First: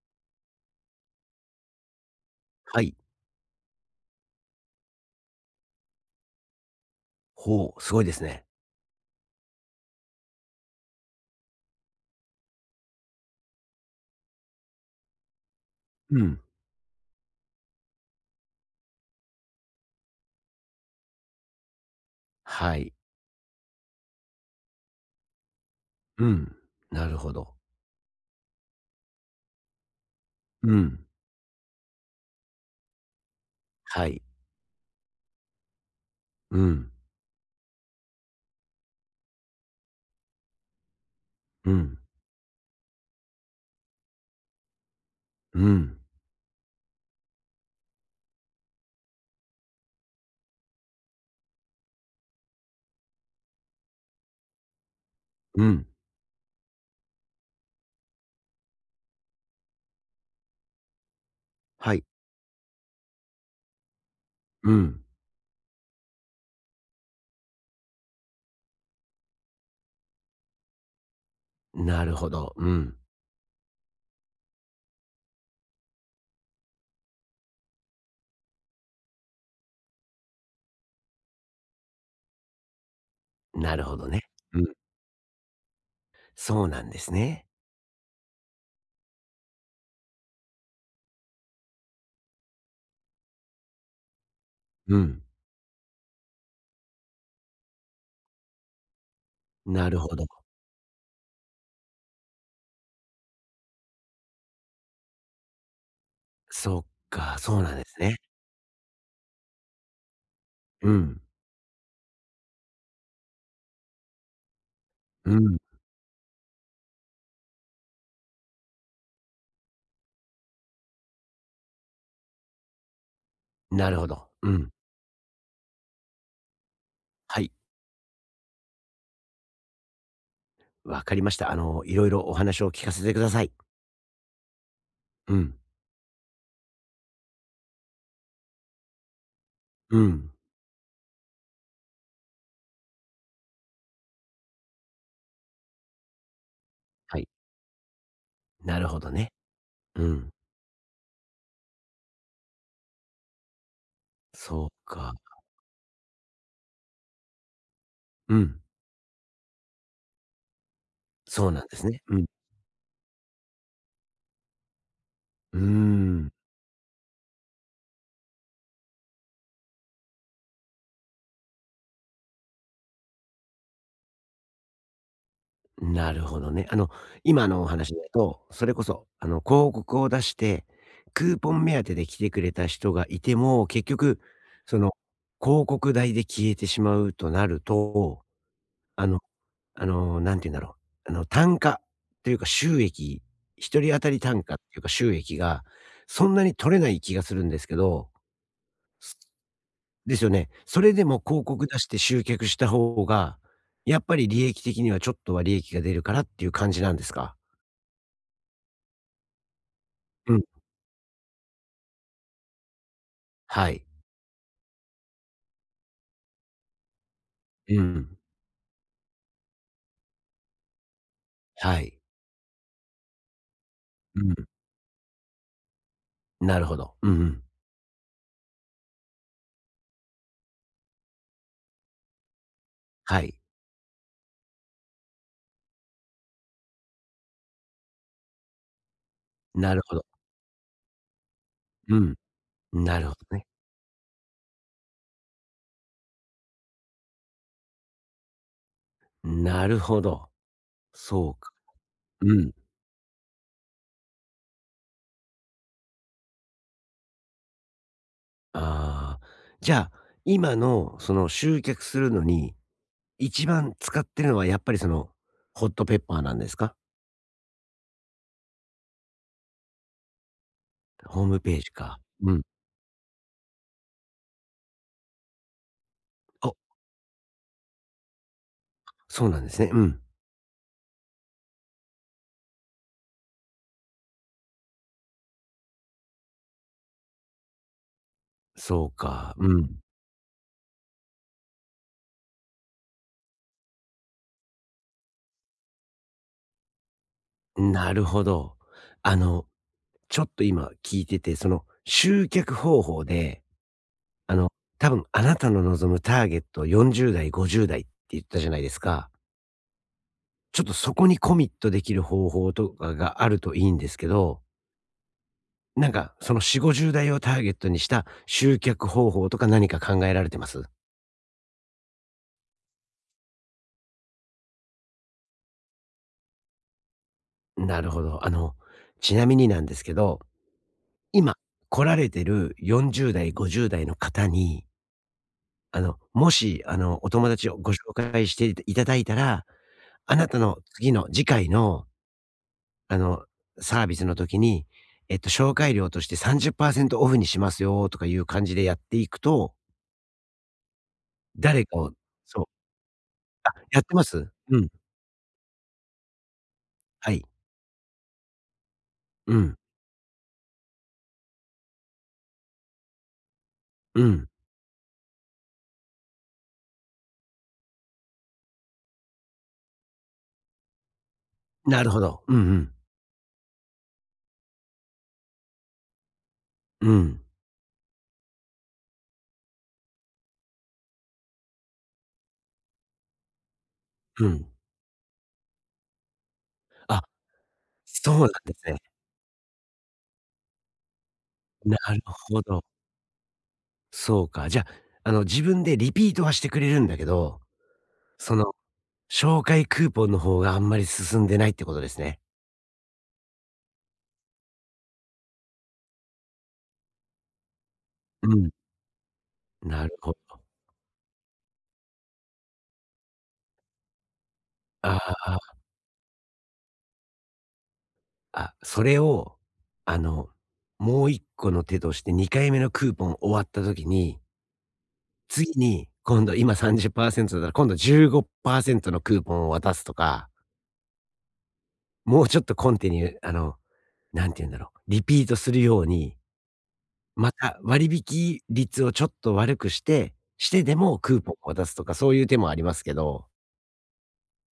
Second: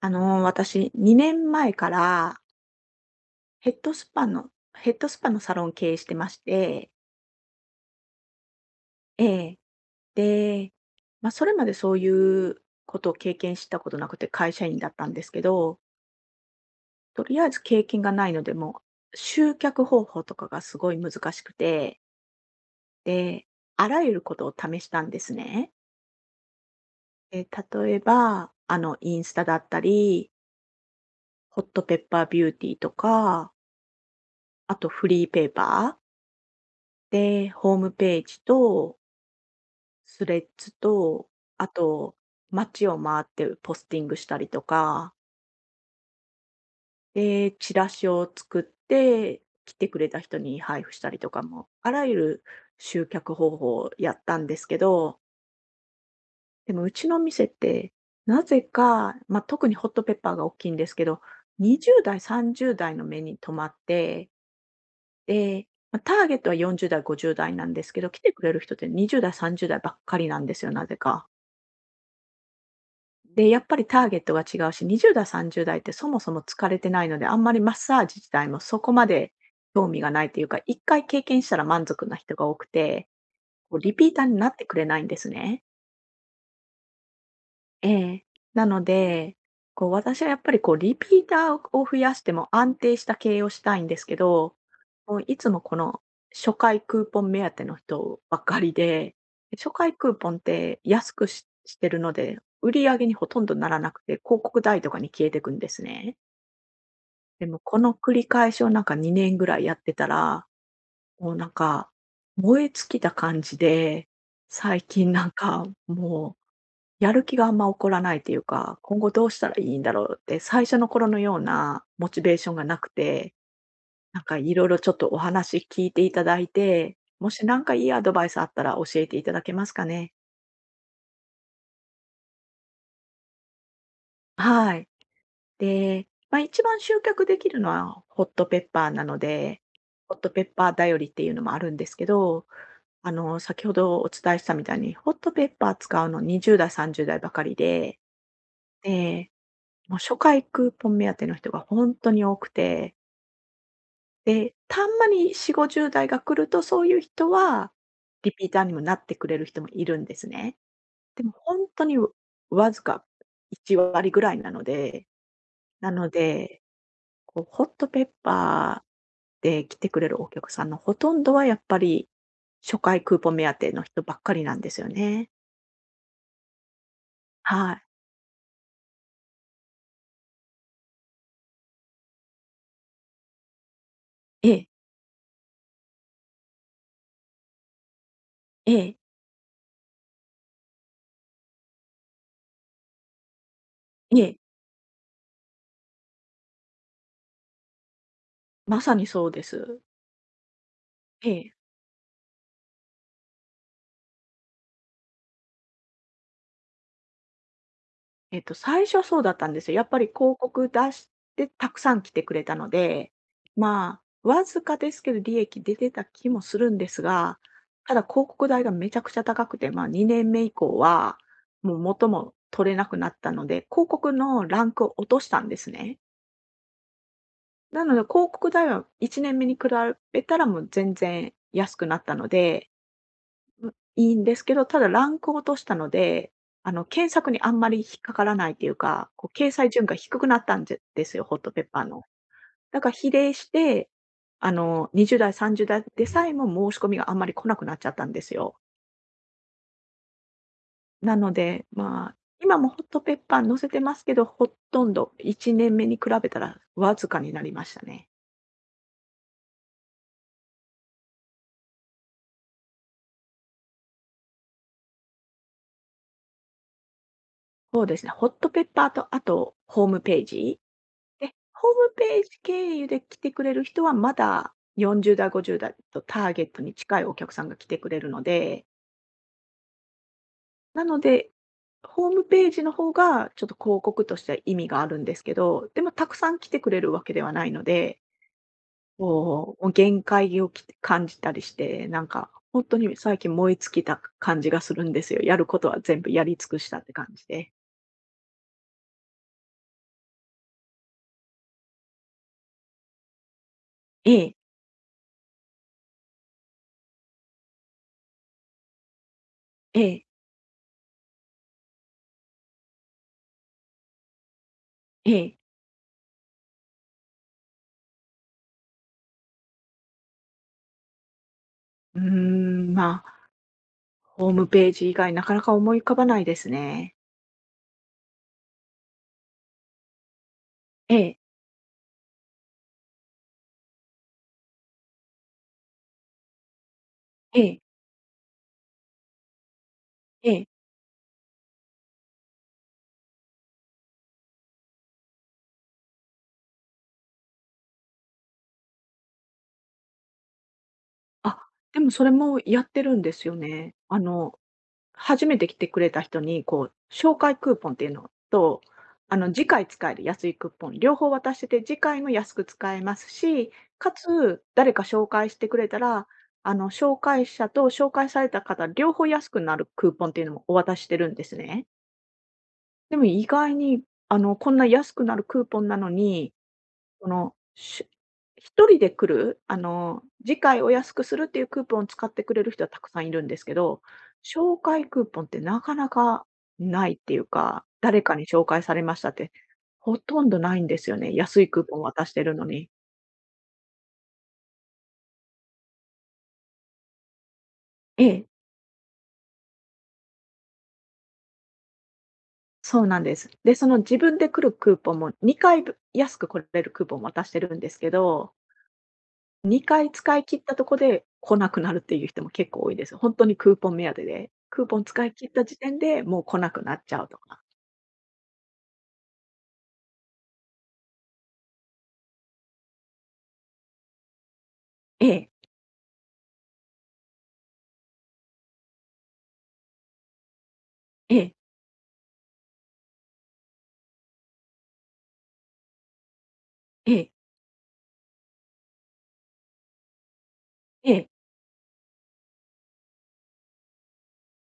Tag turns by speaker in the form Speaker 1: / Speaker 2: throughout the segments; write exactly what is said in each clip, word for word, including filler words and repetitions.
Speaker 1: あのー、私、にねんまえから
Speaker 2: はい。
Speaker 1: ヘッドスパのヘッドスパのサロンを経営してまして、
Speaker 2: ほう、すごいですね。
Speaker 1: ええ。で、まあ、それまでそういうことを経験したことなくて、会社員だったんですけど、
Speaker 2: うん。
Speaker 1: とりあえず経験がないので、もう集客方法とかがすごい難しくて、
Speaker 2: はい。
Speaker 1: で、あらゆることを試したんですね。
Speaker 2: うん。なるほ
Speaker 1: え、
Speaker 2: ど。
Speaker 1: 例えば、あの、インスタだったり、
Speaker 2: うん。
Speaker 1: ホットペッパービューティーとか、
Speaker 2: はい。
Speaker 1: あとフリーペーパー
Speaker 2: うん。
Speaker 1: で、ホームページと、スレッズと、あ
Speaker 2: うん。
Speaker 1: と、街を回ってポスティングしたりとか、
Speaker 2: うん。
Speaker 1: で、チラシを作って、来てくれた人に配布したりとかも、あらゆる集客方法をやったんですけど、
Speaker 2: うん。
Speaker 1: でもうちの店って、なぜか、まあ、特にホットペッパーが大きいんですけど、
Speaker 2: は
Speaker 1: にじゅう
Speaker 2: い。
Speaker 1: 代、さんじゅう代の目に留まって、
Speaker 2: うん。
Speaker 1: で、ま、ターゲットはよんじゅう代、ごじゅう代なんですけど、来てくれる人ってにじゅう代、さんじゅう代ばっかりなんですよ、なぜか。
Speaker 2: なるほど。うん。
Speaker 1: で、やっぱりターゲットが違うし、にじゅう代、さんじゅう代ってそもそも疲れてないので、あんまりマッサージ自体もそこまで興味がないというか、いっかい経験したら満足な人が多くて、こ
Speaker 2: な
Speaker 1: う
Speaker 2: る
Speaker 1: リ
Speaker 2: ほ
Speaker 1: ピ
Speaker 2: ど
Speaker 1: ータ
Speaker 2: ね。
Speaker 1: ーになっ
Speaker 2: う
Speaker 1: て
Speaker 2: ん。
Speaker 1: くれないんですね。
Speaker 2: そうなんですね。
Speaker 1: ええ。なので、こう私はやっぱりこうリピーターを増やしても安定した経営をしたいんですけど、
Speaker 2: う
Speaker 1: も
Speaker 2: ん。
Speaker 1: ういつもこの初回クーポン目当ての人ばっかりで、初
Speaker 2: な
Speaker 1: 回
Speaker 2: る
Speaker 1: ク
Speaker 2: ほ
Speaker 1: ー
Speaker 2: ど。
Speaker 1: ポンって安くししてるので、売り上げにほとんどならなくて、広告代とかに消えてくんですね。
Speaker 2: そっか、
Speaker 1: で
Speaker 2: そ
Speaker 1: も
Speaker 2: うなん
Speaker 1: こ
Speaker 2: で
Speaker 1: の
Speaker 2: す
Speaker 1: 繰
Speaker 2: ね。
Speaker 1: り返しをなんかにねんぐらいやってたら、
Speaker 2: うん。
Speaker 1: もうなんか燃え尽きた感じで、最近なん
Speaker 2: うん。
Speaker 1: かもうやる気があんま起こらないというか、今後どうしたらいいんだろうって、最初の頃のようなモチベーションがなくて、
Speaker 2: なるほ
Speaker 1: なん
Speaker 2: ど。
Speaker 1: か
Speaker 2: う
Speaker 1: いろい
Speaker 2: ん。
Speaker 1: ろちょっとお話聞いていただいて、も
Speaker 2: は
Speaker 1: し
Speaker 2: い。
Speaker 1: なんかいいアドバイスあったら教えていただけますかね。
Speaker 2: わかりました。あの、いろいろお話を聞かせてください。
Speaker 1: はい。
Speaker 2: うん。
Speaker 1: で、まあ一番集客できるのはホットペッパーなので、
Speaker 2: う
Speaker 1: ホット
Speaker 2: ん。
Speaker 1: ペッパーだよりっていうのもあるんですけど、あの、先ほどお伝えしたみたいに、ホットペッパー使うのにじゅう代、さんじゅう
Speaker 2: は
Speaker 1: 代
Speaker 2: い。
Speaker 1: ばかりで、
Speaker 2: なるほど
Speaker 1: で、
Speaker 2: ね。
Speaker 1: もう
Speaker 2: う
Speaker 1: 初
Speaker 2: ん。
Speaker 1: 回クーポン目当ての人が本当に多くて、で、
Speaker 2: そう
Speaker 1: たんま
Speaker 2: か。
Speaker 1: によんじゅう、ごじゅう代が来ると、そういう人はリ
Speaker 2: う
Speaker 1: ピータ
Speaker 2: ん。
Speaker 1: ーにもなってくれる人もいるんですね。でも
Speaker 2: そう
Speaker 1: ほ
Speaker 2: なん
Speaker 1: ん
Speaker 2: で
Speaker 1: と
Speaker 2: す
Speaker 1: に
Speaker 2: ね。うん。
Speaker 1: わずかいち割ぐらいなので、
Speaker 2: うー
Speaker 1: なの
Speaker 2: ん。
Speaker 1: で、こうホットペッパーで来てくれるお客さんのほとんどはやっぱり、初回クーポン目当ての人ばっかりなんですよね。
Speaker 2: なるほどね。あの、今のお
Speaker 1: はい。
Speaker 2: 話だと、それこそ、あの、広告を出して、クーポン目当てで来てくれた人がいても、結局、
Speaker 1: ええ、
Speaker 2: その、広告代で消えてしまうとなると、
Speaker 1: ええ、
Speaker 2: あの、あの、なんて言うんだろう。あの、単価というか収益、一人当た
Speaker 1: え
Speaker 2: り
Speaker 1: え、
Speaker 2: 単価っていうか収益が、そんなに取れない気がするんですけど、
Speaker 1: まさにそうです。
Speaker 2: ですよね。それでも
Speaker 1: え
Speaker 2: 広
Speaker 1: え。
Speaker 2: 告出して集客した方が、やっぱり利益的にはちょっとは利益が出るからっていう感じなんですか？
Speaker 1: えっと、最初そうだったんですよ。やっぱり
Speaker 2: う
Speaker 1: 広
Speaker 2: ん。
Speaker 1: 告出してたくさん来てくれたので、
Speaker 2: はい。
Speaker 1: まあ、わずかですけど利益出てた気もするんですが、
Speaker 2: う
Speaker 1: ただ
Speaker 2: ん。
Speaker 1: 広告代がめちゃくちゃ高くて、まあにねんめ以降は、もう
Speaker 2: はい。
Speaker 1: 元も取れなくなったので、広告
Speaker 2: うん。
Speaker 1: のランクを落としたんですね。
Speaker 2: なるほど。うんうん。
Speaker 1: なので広告代はいちねんめに比べたらもう全然安くなったので、
Speaker 2: はい。
Speaker 1: いいんですけど、ただランクを落としたので、あの、検索にあんまり引っかからないっていうか、こう掲載
Speaker 2: なる
Speaker 1: 順が
Speaker 2: ほど。
Speaker 1: 低くなったんぜですよ、ホットペッパー
Speaker 2: う
Speaker 1: の。
Speaker 2: ん。
Speaker 1: だから
Speaker 2: なる
Speaker 1: 比
Speaker 2: ほ
Speaker 1: 例
Speaker 2: どね。
Speaker 1: して、あの、にじゅう代、さんじゅう代でさえも申し込みがあんまり来なくなっちゃったんですよ。
Speaker 2: なるほど。
Speaker 1: な
Speaker 2: そ
Speaker 1: の
Speaker 2: うか。
Speaker 1: で、まあ、
Speaker 2: うん。
Speaker 1: 今もホットペッパー載せてますけど、ほとんどいちねんめに比べたらわずかになりましたね。
Speaker 2: ああ、じゃあ、今のその集客するのに、一番使ってるのはやっぱりその、ホットペッパーなんですか？
Speaker 1: そうですね、ホットペッパーとあとホームページ
Speaker 2: ホー
Speaker 1: で、
Speaker 2: ムペー
Speaker 1: ホ
Speaker 2: ジ
Speaker 1: ーム
Speaker 2: か。
Speaker 1: ペー
Speaker 2: う
Speaker 1: ジ
Speaker 2: ん。
Speaker 1: 経由で来てくれる人は、まだよんじゅう代、ごじゅう代とターゲッ
Speaker 2: あ、
Speaker 1: トに近いお客さんが来てくれるので、
Speaker 2: そうなんですね。うん。
Speaker 1: なので、ホームページの方がちょっと広告としては意味があるんですけど、でもたくさん来てくれるわけではないので、
Speaker 2: そうか。う
Speaker 1: こう、もう
Speaker 2: ん。
Speaker 1: 限界をき感じたりして、なんか本当に最近燃え尽きた感じがするんですよ。やることは全部やり尽くしたって感じで。
Speaker 2: なるほど。あの、ちょっと今聞いてて、その集客方法で
Speaker 1: ええ、
Speaker 2: あの、多分あなたの望むターゲットよんじゅう代、ごじゅう代って言ったじゃないですか。
Speaker 1: ええ、
Speaker 2: ちょっとそこにコミットできる方法とかがあるといいんですけど、
Speaker 1: ええ。
Speaker 2: なんかそのよん、ごじゅう代をターゲットにした集客方法とか何か考えられてます？
Speaker 1: うーん、まあ、ホームページ以外なかなか思い浮かばないですね。
Speaker 2: なるほど。あの、ちなみになんですけど、
Speaker 1: ええ、
Speaker 2: 今来られてるよんじゅう代、ごじゅう代の方に、あの、もしあの、お友
Speaker 1: え
Speaker 2: 達を
Speaker 1: え、
Speaker 2: ご紹介していただいたら、あな
Speaker 1: え
Speaker 2: た
Speaker 1: え。
Speaker 2: の次の次回のあの、サービスの時に、えっと、紹介料としてさんじゅっパーセントオフにしますよとかいう感じでやっていくと、
Speaker 1: あ、
Speaker 2: 誰か
Speaker 1: でも
Speaker 2: を
Speaker 1: それも
Speaker 2: そう、
Speaker 1: やってるんですよね。
Speaker 2: やって
Speaker 1: あ
Speaker 2: ます？
Speaker 1: の、
Speaker 2: うん、
Speaker 1: 初めて来てくれた人に、こう、
Speaker 2: は
Speaker 1: 紹
Speaker 2: い。
Speaker 1: 介クーポンっていうのと、あの、
Speaker 2: う
Speaker 1: 次
Speaker 2: ん、
Speaker 1: 回使える安いクーポン、両方渡してて、次回も安く使えますし、か
Speaker 2: うん。
Speaker 1: つ、誰か紹介してくれたら、あの、紹介者と紹介された方、両方安くなるクーポンっていうのもお渡ししてるんですね。
Speaker 2: なるほど。うんうん。
Speaker 1: でも意外に、あの、こんな安くなるクーポンなのに
Speaker 2: う
Speaker 1: そ
Speaker 2: ん、
Speaker 1: の、し一人で来る、あの、次回お安くするっていうクーポンを使ってくれる人はたくさんいるんですけど、
Speaker 2: うん。
Speaker 1: 紹介クーポンってなかなかないっ
Speaker 2: あ、
Speaker 1: ていうか、誰
Speaker 2: そ
Speaker 1: か
Speaker 2: うな
Speaker 1: に
Speaker 2: ん
Speaker 1: 紹
Speaker 2: で
Speaker 1: 介
Speaker 2: す
Speaker 1: さ
Speaker 2: ね。
Speaker 1: れましたって、ほとんどないんですよね。安いクー
Speaker 2: な
Speaker 1: ポン
Speaker 2: る
Speaker 1: 渡してる
Speaker 2: ほ
Speaker 1: の
Speaker 2: ど。
Speaker 1: に。
Speaker 2: そうか。じゃ、あの、自分でリピートはしてくれるんだけど、
Speaker 1: ええ、
Speaker 2: その、紹介クーポンの方があんまり進んでないってことですね。
Speaker 1: そうなんです。で、その自分で来るクーポンもにかいぶ安く来れるクーポンも渡してるんですけど
Speaker 2: うん、
Speaker 1: 2
Speaker 2: な
Speaker 1: 回
Speaker 2: るほ
Speaker 1: 使い切
Speaker 2: ど、
Speaker 1: ったとこで来なくなるっていう人も結構多いです。本当にクーポン目当てで、クーポン
Speaker 2: あ
Speaker 1: 使い切った
Speaker 2: あ。
Speaker 1: 時点で、もう来なくなっちゃうとか。
Speaker 2: あ、それを、あの、もう一個の手としてにかいめのクーポン終わった時に、
Speaker 1: ええ、
Speaker 2: 次に今度今さんじゅっパーセントだ、ら今度じゅうごパーセントのクーポンを渡すとか、
Speaker 1: ええ、
Speaker 2: もうちょっとコンティニューあの、なんて言うんだろう、リピートするように、
Speaker 1: ええ、
Speaker 2: また割引率をちょっと悪くして、してで
Speaker 1: え
Speaker 2: も
Speaker 1: え。
Speaker 2: クーポンを渡すとか、そういう手もありますけど、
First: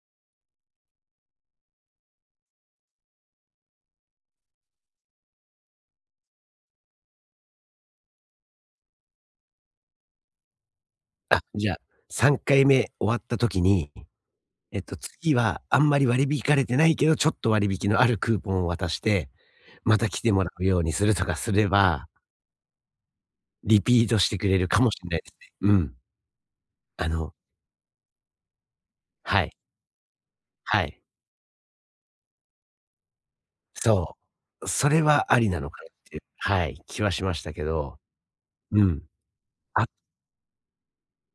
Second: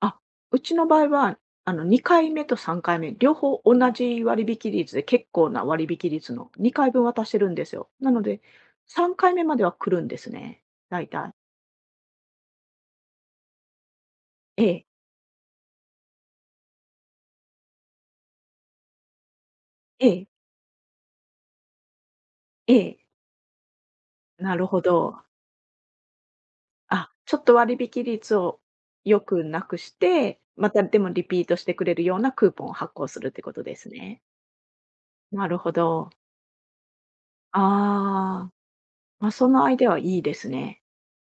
Speaker 1: あ、うちの場合は、あの、にかいめとさんかいめ、両方同じ割引率で、結構な割引率のにかいぶん渡してるんですよ。なので、さんかいめまでは来るんですね、だいたい。
Speaker 2: あ、じゃあ、さんかいめ終わった時に、
Speaker 1: え
Speaker 2: えっ
Speaker 1: え、
Speaker 2: と、次はあんまり割り引かれてないけど、ちょっと割引のあるクーポンを渡してま
Speaker 1: え
Speaker 2: た来
Speaker 1: え、
Speaker 2: てもらうようにするとかすれば、
Speaker 1: ええ。
Speaker 2: リピートしてく
Speaker 1: な
Speaker 2: れ
Speaker 1: る
Speaker 2: る
Speaker 1: ほ
Speaker 2: かもしれな
Speaker 1: ど。
Speaker 2: いですね。うん。あ
Speaker 1: あ、ち
Speaker 2: の
Speaker 1: ょっと割引率を良
Speaker 2: は
Speaker 1: く
Speaker 2: い、
Speaker 1: なくして、また
Speaker 2: は
Speaker 1: で
Speaker 2: い。
Speaker 1: もリピートしてくれるようなクーポンを発行するってことです
Speaker 2: そ
Speaker 1: ね。
Speaker 2: う。それはあ
Speaker 1: な
Speaker 2: り
Speaker 1: る
Speaker 2: な
Speaker 1: ほ
Speaker 2: のかなっ
Speaker 1: ど。
Speaker 2: ていう、はい、気はしました
Speaker 1: あ
Speaker 2: けど。
Speaker 1: あ、
Speaker 2: うん。
Speaker 1: まあ、そのアイ
Speaker 2: あ、
Speaker 1: デアはいいですね。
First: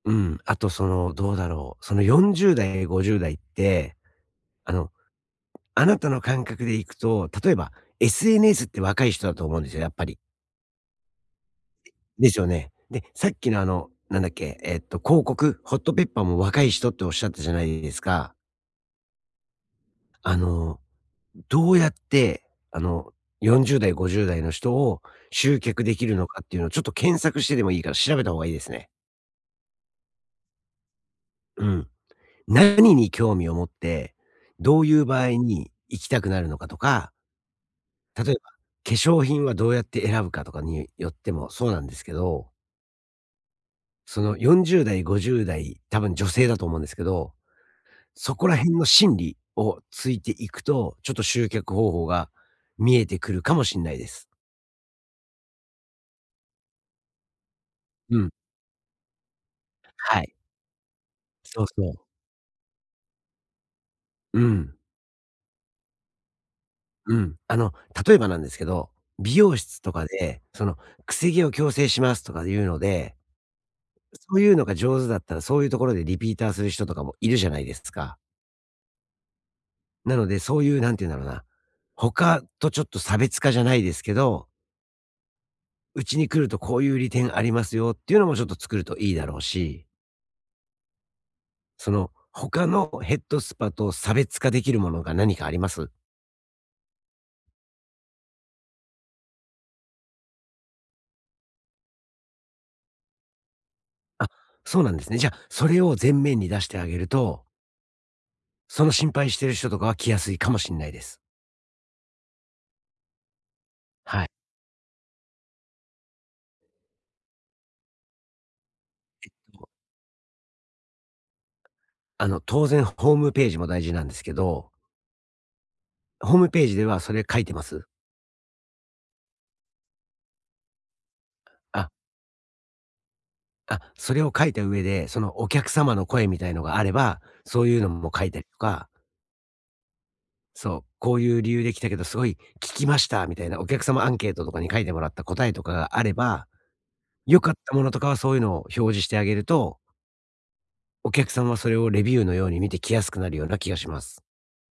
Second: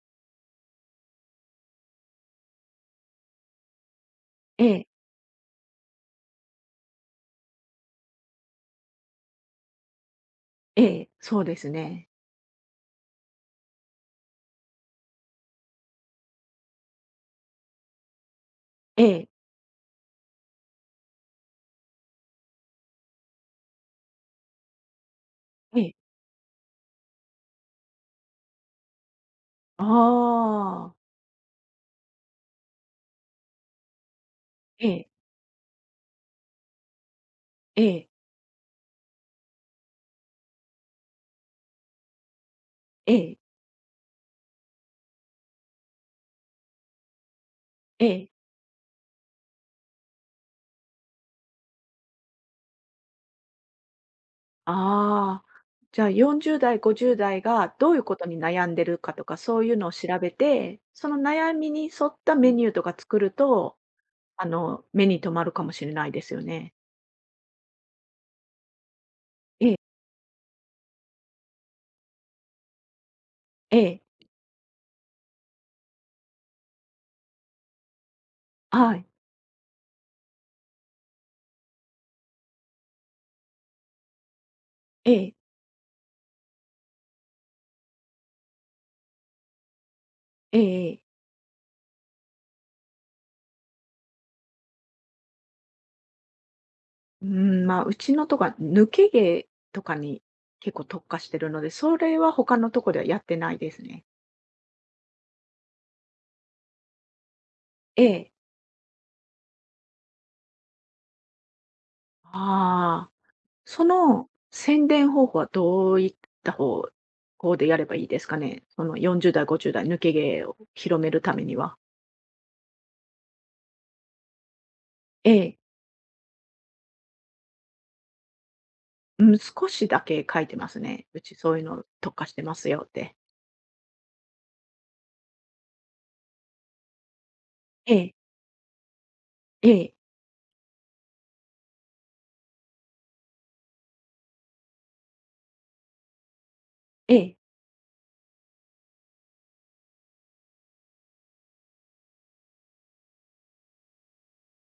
Speaker 2: うん、あとその、どうだろう、そのよんじゅう代、ごじゅう代って、
Speaker 1: え
Speaker 2: あ
Speaker 1: え、
Speaker 2: の、あなたの感覚でいくと、例えば エスエヌエス って若い人だと思うんですよ、やっぱり。
Speaker 1: ええ、そうですね。
Speaker 2: ですよね。で、さっきのあの、なんだっけ、えっと、広告、ホットペッパーも若い人っておっしゃったじゃないですか。
Speaker 1: ええ、
Speaker 2: あの、どうやって、あの、よんじゅう代、ごじゅう代の人を集
Speaker 1: え
Speaker 2: 客
Speaker 1: え、
Speaker 2: できるのかっていうのをちょっと検索してでもいいから調べた方がいいですね。
Speaker 1: ああ、
Speaker 2: うん。何に興味を持って、ど
Speaker 1: え
Speaker 2: ういう
Speaker 1: え、
Speaker 2: 場合に行きたくなるのかとか、
Speaker 1: ええ、
Speaker 2: 例えば、化粧品はどうやって選ぶかとかによってもそうなんですけど、
Speaker 1: ええ、
Speaker 2: そのよんじゅう代、ごじゅう代、多分女性だと思うんですけど、
Speaker 1: ええ、
Speaker 2: そこら辺の心理をついていくと、ちょっと集客方法が見えてくるかもしんないです。
Speaker 1: ああ、じゃあよんじゅう代、ごじゅう代がどういうこ
Speaker 2: う
Speaker 1: と
Speaker 2: ん、
Speaker 1: に悩んでるかとか、そういうのを調
Speaker 2: は
Speaker 1: べ
Speaker 2: い。
Speaker 1: て、その悩
Speaker 2: そう
Speaker 1: み
Speaker 2: そ
Speaker 1: に沿
Speaker 2: う。
Speaker 1: ったメニューとか作ると
Speaker 2: う
Speaker 1: あ
Speaker 2: ん。
Speaker 1: の、目に留まるかもしれないですよね。
Speaker 2: うん。あの、例えばなんですけど、美容
Speaker 1: ええ、
Speaker 2: 室とかで、その、くせ毛を矯正しますとかいうので、
Speaker 1: ええ、
Speaker 2: そういうのが上手だったら、そういうところでリピーターする人とかもいるじゃないですか。
Speaker 1: はい、
Speaker 2: なので、そういう、なんて言うんだろうな、他とちょっと差別化じゃないですけど、
Speaker 1: ええ、
Speaker 2: うちに来るとこういう利点ありますよっていうのもちょっと作るといいだろうし、
Speaker 1: ええええ。
Speaker 2: その、他のヘッドスパと差別化できるものが何かあります？
Speaker 1: うん、まあ、うちのとか、抜け毛とかに結構特化してるので、それは他のとこではやってないですね。
Speaker 2: あ、そうなんですね。じゃあ、それを前面に出してあげると
Speaker 1: ええ。
Speaker 2: その心配してる人とかは来やすいかもしんないです。
Speaker 1: ああ、そ
Speaker 2: は
Speaker 1: の
Speaker 2: い。
Speaker 1: 宣伝方法はどういった方法でやればいいですかね？そのよんじゅう代、ごじゅう代、抜け毛を広めるためには。
Speaker 2: あの、当然ホームページも大事なんですけど、
Speaker 1: ええ、
Speaker 2: ホームページではそれ書いてます？
Speaker 1: うん、少しだけ書いてますね。うちそういうの
Speaker 2: あ、
Speaker 1: 特化してますよって。
Speaker 2: あ、それを書いた上で、そのお客様の声みたいのがあれば、そういうの
Speaker 1: え
Speaker 2: も
Speaker 1: え、
Speaker 2: 書いたりとか、
Speaker 1: ええ、
Speaker 2: そう、こういう理由で来たけど、すごい聞きましたみたいなお客様アンケートとかに書いてもらった答えとかがあれば、
Speaker 1: ええ。
Speaker 2: 良かったものとかはそういうのを表示してあげると、お客さんはそれをレビューのように見て来やすくなるような気がします。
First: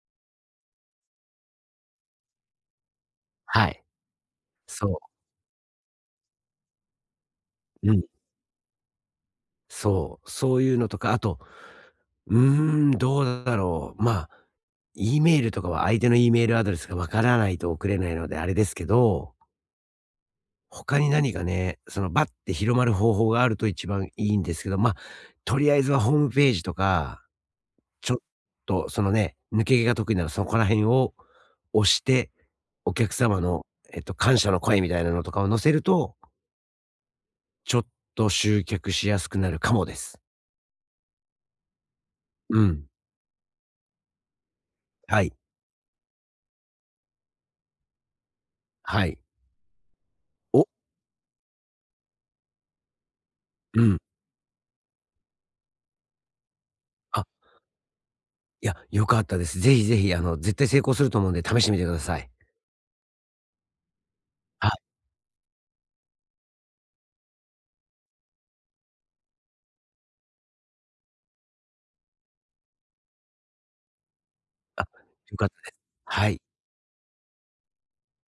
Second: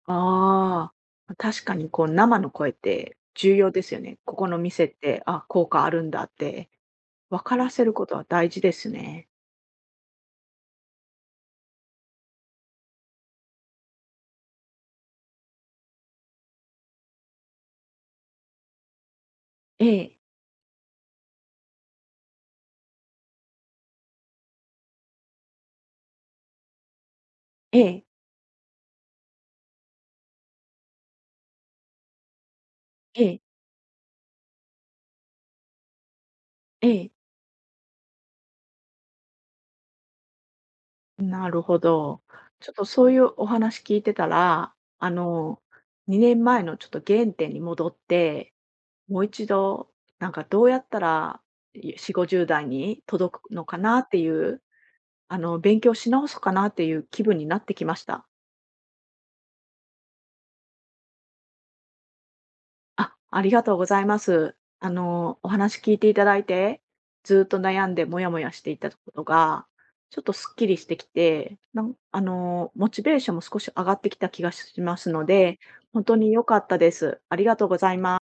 Speaker 1: ああ、確かにこう生の声って重
Speaker 2: は
Speaker 1: 要で
Speaker 2: い。
Speaker 1: すよね。ここの店っ
Speaker 2: そ
Speaker 1: て、あ、効果あるんだって分からせ
Speaker 2: う。
Speaker 1: る
Speaker 2: うん。
Speaker 1: ことは大事ですね。
Speaker 2: そう、そういうのとか、あと、うーん、どうだろう。まあ、E メールとかは相手の E メールアドレスがわからないと送れないのであれですけど、
Speaker 1: ええ、
Speaker 2: 他に何かね、そのバッて広まる方法があると一番いいんですけど、まあ、とりあえずはホームページとか、
Speaker 1: ええ、
Speaker 2: ちょっとそのね、抜け毛が得意ならそこら辺を押して、お客
Speaker 1: ええ、
Speaker 2: 様の、えっと、感謝の声みたいなのとかを載せると、
Speaker 1: ええ。
Speaker 2: ちょっと集客しやすくなるかもです。
Speaker 1: なるほど。
Speaker 2: う
Speaker 1: ちょっと
Speaker 2: ん。
Speaker 1: そういうお話聞いてたら、あ
Speaker 2: はい。
Speaker 1: の、にねんまえのちょっと原点に戻って、
Speaker 2: はい。
Speaker 1: もう一度、なんかど
Speaker 2: お、
Speaker 1: うやったらよん、ごじゅう代に届くのか
Speaker 2: うん。
Speaker 1: なっていう、あの、勉強し直そうかなっていう気分になってきました。
Speaker 2: いや、良かったです。ぜひぜひ、あの、絶対成功すると思うんで試してみてください。
Speaker 1: あ、ありがとうございます。
Speaker 2: はい。
Speaker 1: あの、お話聞いていただいて、ずーっと悩んでモヤモヤしていたことが、ちょっとすっきりしてきて、なんあの、モチベーションも少し上がってきた気がし
Speaker 2: あ、
Speaker 1: ますの
Speaker 2: 良かった
Speaker 1: で、
Speaker 2: です。
Speaker 1: 本当
Speaker 2: は
Speaker 1: に
Speaker 2: い。
Speaker 1: 良かったです。ありがとうございます。